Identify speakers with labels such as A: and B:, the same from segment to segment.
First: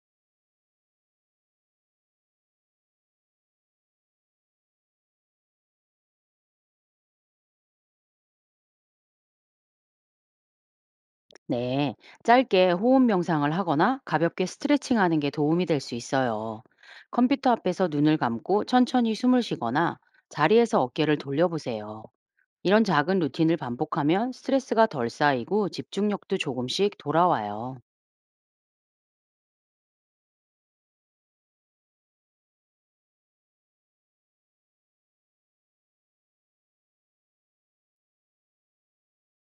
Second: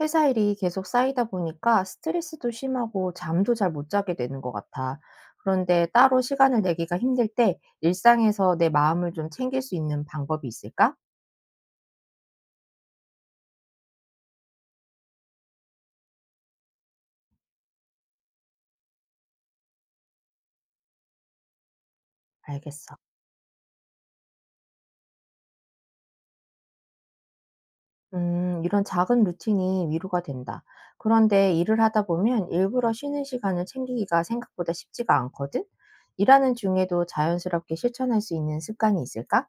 A: 회사 일이 계속 쌓이다 보니까 스트레스도 심하고 잠도 잘 못 자게 되는 것 같아. 그런데 따로 시간을 내기가 힘들 때 일상에서 내 마음을 좀 챙길 수 있는 방법이 있을까?
B: 네, 짧게 호흡 명상을 하거나 가볍게 스트레칭하는 게 도움이 될 수 있어요. 컴퓨터 앞에서 눈을 감고 천천히 숨을 쉬거나 자리에서 어깨를 돌려보세요. 이런
A: 알겠어.
B: 작은 루틴을 반복하면 스트레스가 덜 쌓이고 집중력도 조금씩 돌아와요.
A: 이런 작은 루틴이 위로가 된다. 그런데 일을 하다 보면 일부러 쉬는 시간을 챙기기가 생각보다 쉽지가 않거든? 일하는 중에도 자연스럽게 실천할 수 있는 습관이 있을까?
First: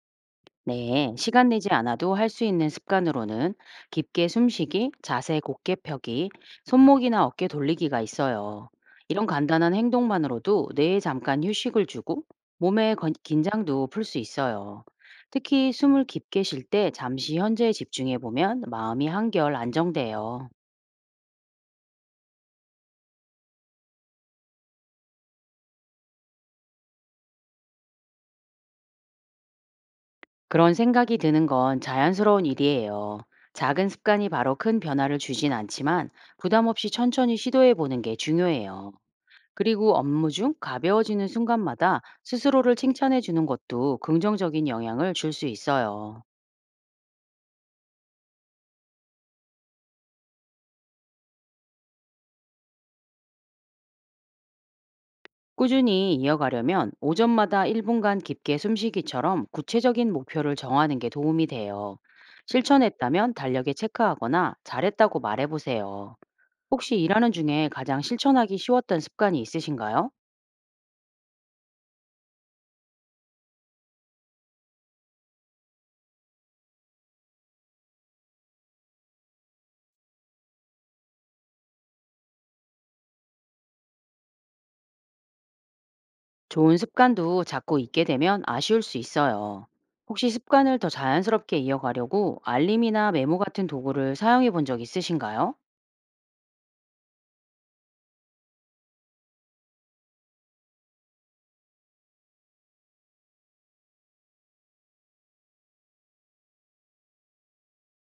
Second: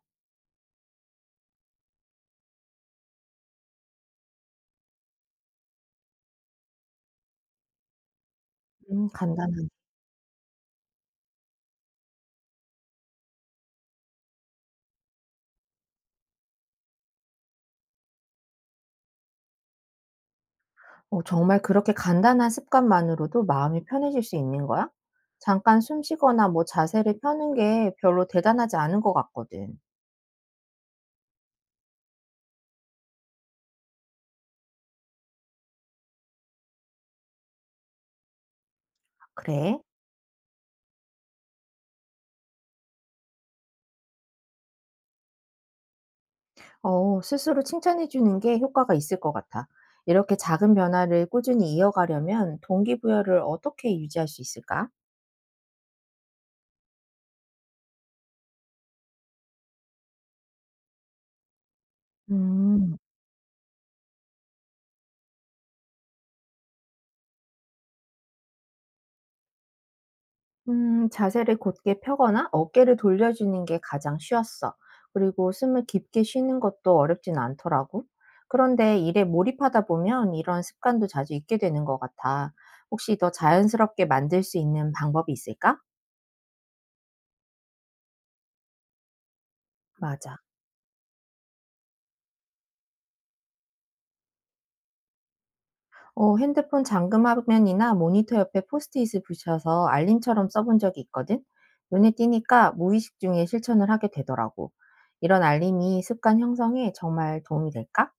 B: 네, 시간 내지 않아도 할 수 있는 습관으로는 깊게 숨쉬기, 자세 곧게 펴기, 손목이나 어깨 돌리기가 있어요. 이런
A: 간단하네.
B: 간단한 행동만으로도 뇌에 잠깐 휴식을 주고 몸의 긴장도 풀 수 있어요. 특히 숨을 깊게 쉴 때 잠시 현재에 집중해 보면 마음이 한결 안정돼요.
A: 어, 정말 그렇게 간단한 습관만으로도 마음이 편해질 수 있는 거야? 잠깐 숨 쉬거나 뭐 자세를 펴는 게 별로 대단하지 않은 것 같거든.
B: 그런 생각이 드는 건 자연스러운 일이에요. 작은 습관이 바로 큰 변화를 주진 않지만 부담 없이 천천히 시도해 보는 게 중요해요.
A: 그래?
B: 그리고 업무 중 가벼워지는 순간마다 스스로를 칭찬해 주는 것도 긍정적인 영향을 줄 수 있어요.
A: 어, 스스로 칭찬해 주는 게 효과가 있을 것 같아. 이렇게 작은 변화를 꾸준히 이어가려면 동기부여를 어떻게 유지할 수 있을까?
B: 꾸준히 이어가려면 오전마다 1분간 깊게 숨쉬기처럼 구체적인 목표를 정하는 게 도움이 돼요.
A: 음.
B: 실천했다면 달력에 체크하거나 잘했다고 말해보세요. 혹시 일하는 중에 가장 실천하기 쉬웠던 습관이 있으신가요?
A: 자세를 곧게 펴거나 어깨를 돌려주는 게 가장 쉬웠어. 그리고 숨을 깊게 쉬는 것도 어렵진 않더라고. 그런데 일에 몰입하다 보면 이런 습관도 자주 잊게 되는 것 같아. 혹시 더 자연스럽게 만들 수 있는 방법이 있을까?
B: 좋은 습관도 자꾸 잊게 되면 아쉬울 수 있어요. 혹시
A: 맞아.
B: 습관을 더 자연스럽게 이어가려고 알림이나 메모 같은 도구를 사용해 본 적 있으신가요?
A: 어, 핸드폰 잠금 화면이나 모니터 옆에 포스트잇을 붙여서 알림처럼 써본 적이 있거든. 눈에 띄니까 무의식 중에 실천을 하게 되더라고. 이런 알림이 습관 형성에 정말 도움이 될까?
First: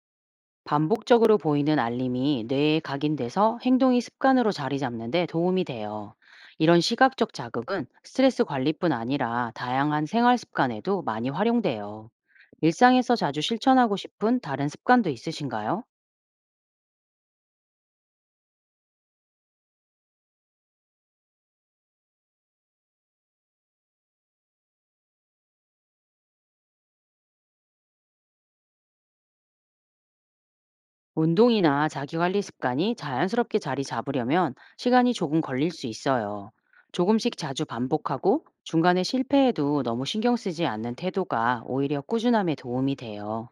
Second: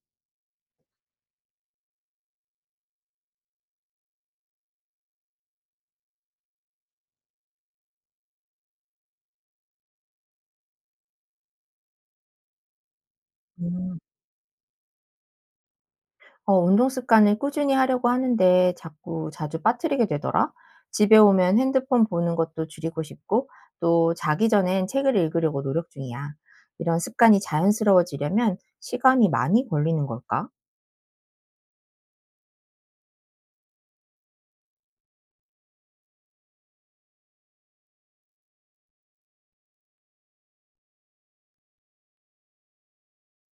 B: 반복적으로 보이는 알림이 뇌에 각인돼서 행동이 습관으로 자리 잡는데 도움이 돼요. 이런 시각적 자극은 스트레스 관리뿐 아니라 다양한 생활 습관에도 많이 활용돼요. 일상에서 자주 실천하고
A: 음.
B: 싶은 다른 습관도 있으신가요?
A: 어, 운동 습관을 꾸준히 하려고 하는데 자꾸 자주 빠뜨리게 되더라. 집에 오면 핸드폰 보는 것도 줄이고 싶고, 또 자기 전엔 책을 읽으려고 노력 중이야. 이런 습관이 자연스러워지려면 시간이 많이 걸리는 걸까?
B: 운동이나 자기관리 습관이 자연스럽게 자리 잡으려면 시간이 조금 걸릴 수 있어요. 조금씩 자주 반복하고 중간에 실패해도 너무 신경 쓰지 않는 태도가 오히려 꾸준함에 도움이 돼요.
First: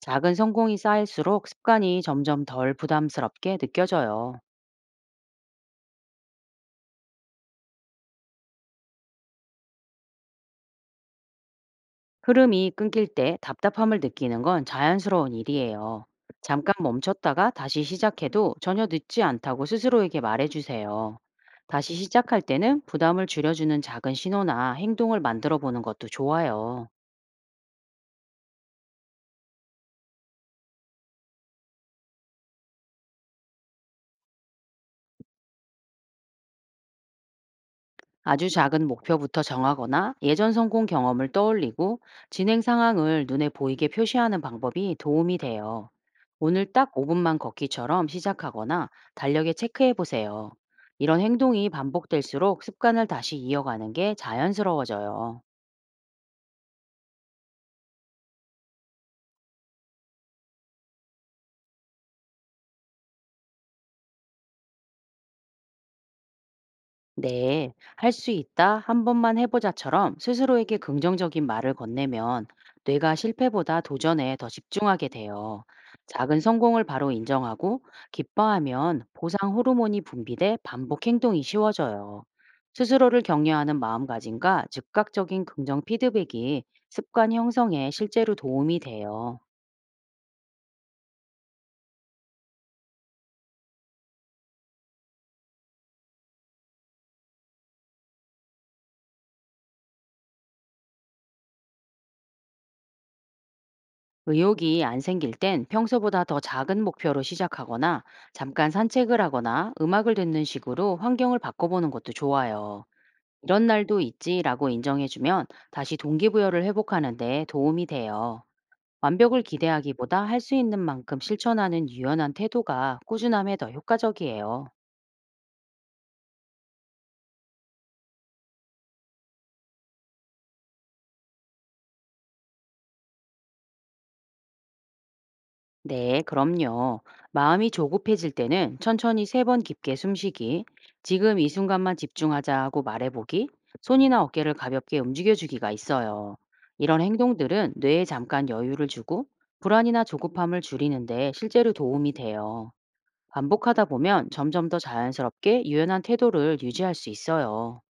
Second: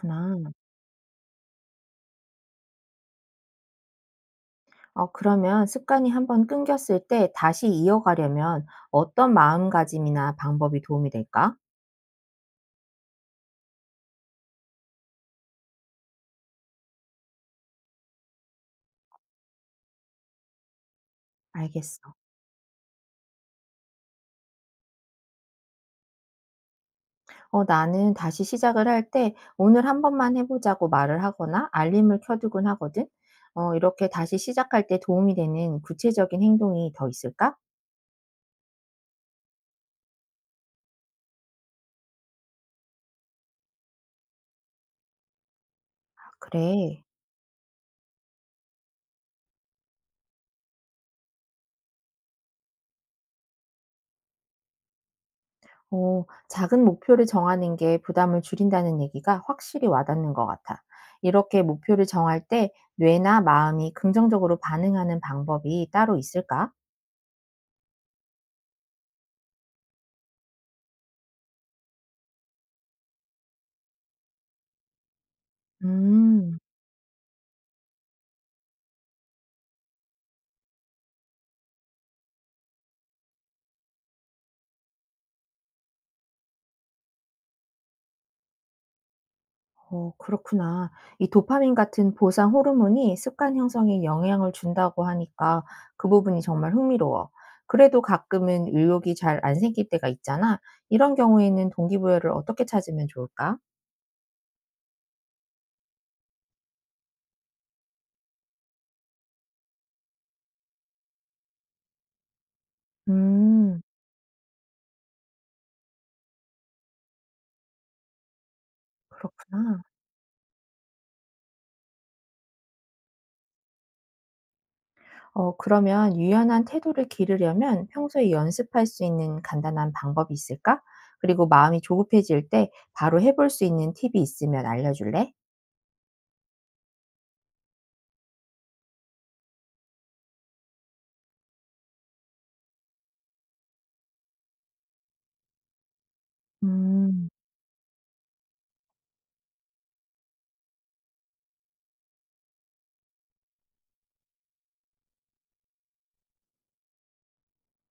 B: 작은 성공이 쌓일수록 습관이 점점 덜 부담스럽게 느껴져요.
A: 어, 그러면 습관이 한번 끊겼을 때 다시 이어가려면 어떤 마음가짐이나 방법이 도움이 될까?
B: 흐름이 끊길 때 답답함을 느끼는 건 자연스러운 일이에요. 잠깐 멈췄다가 다시 시작해도 전혀 늦지 않다고 스스로에게 말해주세요. 다시
A: 알겠어.
B: 시작할 때는 부담을 줄여주는 작은 신호나 행동을 만들어 보는 것도 좋아요.
A: 어, 나는 다시 시작을 할 때 오늘 한 번만 해보자고 말을 하거나 알림을 켜두곤 하거든. 어, 이렇게 다시 시작할 때 도움이 되는 구체적인 행동이 더 있을까?
B: 아주 작은 목표부터 정하거나 예전 성공 경험을 떠올리고 진행 상황을 눈에 보이게 표시하는 방법이 도움이 돼요. 오늘 딱
A: 그래.
B: 5분만 걷기처럼 시작하거나 달력에 체크해 보세요. 이런 행동이 반복될수록 습관을 다시 이어가는 게 자연스러워져요.
A: 어, 작은 목표를 정하는 게 부담을 줄인다는 얘기가 확실히 와닿는 것 같아. 이렇게 목표를 정할 때 뇌나 마음이 긍정적으로 반응하는 방법이 따로 있을까?
B: 네, 할 수 있다, 한 번만 해보자처럼 스스로에게 긍정적인 말을 건네면 뇌가 실패보다 도전에 더 집중하게 돼요. 작은
A: 음.
B: 성공을 바로 인정하고 기뻐하면 보상 호르몬이 분비돼 반복 행동이 쉬워져요. 스스로를 격려하는 마음가짐과 즉각적인 긍정 피드백이 습관 형성에 실제로 도움이 돼요.
A: 어 그렇구나. 이 도파민 같은 보상 호르몬이 습관 형성에 영향을 준다고 하니까 그 부분이 정말 흥미로워. 그래도 가끔은 의욕이 잘 안 생길 때가 있잖아. 이런 경우에는 동기부여를 어떻게 찾으면 좋을까?
B: 의욕이 안 생길 땐 평소보다 더 작은 목표로 시작하거나 잠깐 산책을 하거나 음악을 듣는 식으로 환경을 바꿔보는 것도 좋아요. 이런
A: 음,
B: 날도 있지라고 인정해주면 다시 동기부여를 회복하는데 도움이 돼요. 완벽을
A: 그렇구나.
B: 기대하기보다 할 수 있는 만큼 실천하는 유연한 태도가 꾸준함에 더 효과적이에요.
A: 어, 그러면 유연한 태도를 기르려면 평소에 연습할 수 있는 간단한 방법이 있을까? 그리고 마음이 조급해질 때 바로 해볼 수 있는 팁이 있으면 알려줄래?
B: 네, 그럼요. 마음이 조급해질 때는 천천히 세 번 깊게 숨쉬기, 지금 이 순간만 집중하자 하고 말해보기, 손이나 어깨를 가볍게 움직여주기가 있어요. 이런
A: 음.
B: 행동들은 뇌에 잠깐 여유를 주고 불안이나 조급함을 줄이는데 실제로 도움이 돼요. 반복하다 보면 점점 더 자연스럽게 유연한 태도를 유지할 수 있어요.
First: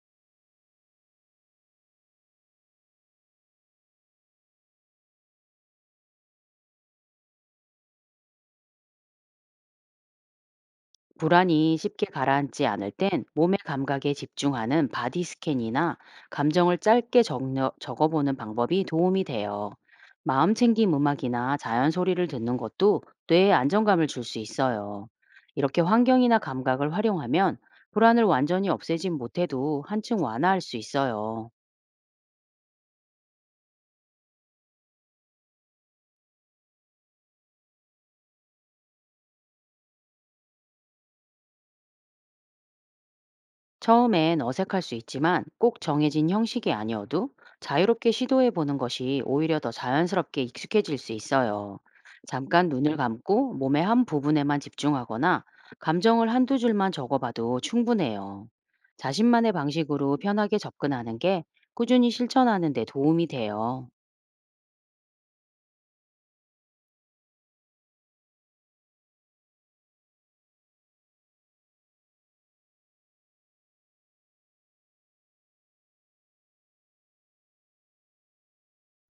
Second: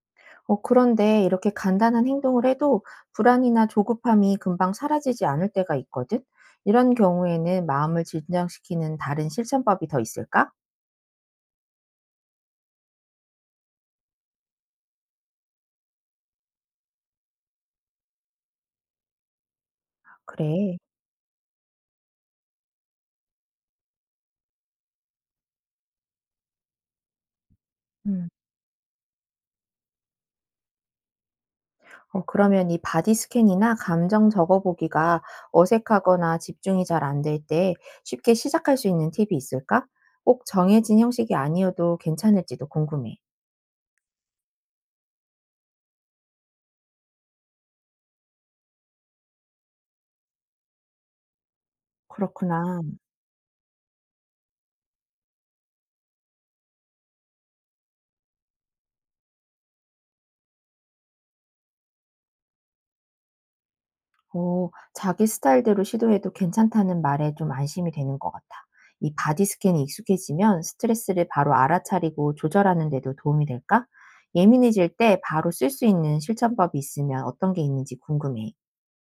A: 어, 그런데 이렇게 간단한 행동을 해도 불안이나 조급함이 금방 사라지지 않을 때가 있거든? 이런 경우에는 마음을 진정시키는 다른 실천법이 더 있을까?
B: 불안이 쉽게 가라앉지 않을 땐 몸의 감각에 집중하는 바디 스캔이나 감정을 짧게 적어보는 방법이 도움이 돼요. 마음
A: 그래.
B: 챙김 음악이나 자연 소리를 듣는 것도 뇌에 안정감을 줄 수 있어요. 이렇게 환경이나 감각을 활용하면 불안을
A: 음.
B: 완전히 없애진 못해도 한층 완화할 수 있어요.
A: 어, 그러면 이 바디 스캔이나 감정 적어보기가 어색하거나 집중이 잘 안될 때 쉽게 시작할 수 있는 팁이 있을까? 꼭 정해진 형식이 아니어도 괜찮을지도 궁금해.
B: 처음엔 어색할 수 있지만 꼭 정해진 형식이 아니어도 자유롭게 시도해 보는 것이 오히려 더 자연스럽게 익숙해질 수 있어요. 잠깐
A: 그렇구나.
B: 눈을 감고 몸의 한 부분에만 집중하거나 감정을 한두 줄만 적어봐도 충분해요. 자신만의 방식으로 편하게 접근하는 게 꾸준히 실천하는 데 도움이 돼요.
A: 어 자기 스타일대로 시도해도 괜찮다는 말에 좀 안심이 되는 것 같아. 이 바디 스캔이 익숙해지면 스트레스를 바로 알아차리고 조절하는 데도 도움이 될까? 예민해질 때 바로 쓸 수 있는 실천법이 있으면 어떤 게 있는지 궁금해.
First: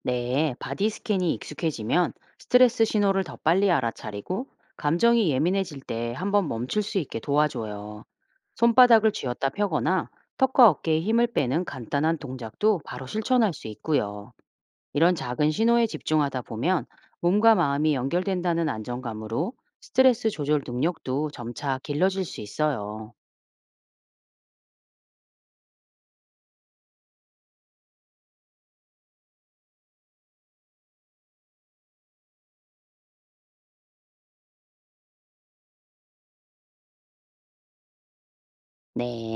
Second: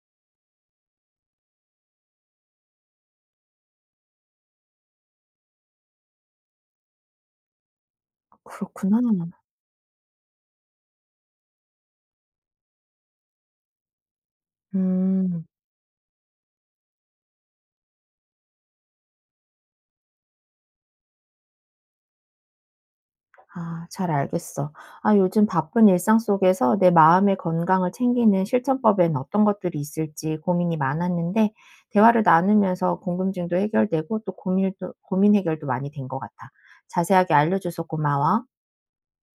B: 네, 바디 스캔이 익숙해지면 스트레스 신호를 더 빨리 알아차리고 감정이 예민해질 때 한번 멈출 수 있게 도와줘요.
A: 그렇구나.
B: 손바닥을 쥐었다 펴거나 턱과 어깨에 힘을 빼는 간단한 동작도 바로 실천할 수 있고요. 이런
A: 음.
B: 작은 신호에 집중하다 보면 몸과 마음이 연결된다는 안정감으로 스트레스 조절 능력도 점차 길러질 수 있어요.
A: 아, 잘 알겠어. 아, 요즘 바쁜 일상 속에서 내 마음의 건강을 챙기는 실천법엔 어떤 것들이 있을지 고민이 많았는데, 대화를 나누면서 궁금증도 해결되고, 또 고민 해결도 많이 된 것 같아. 자세하게 알려줘서 고마워.
B: 네.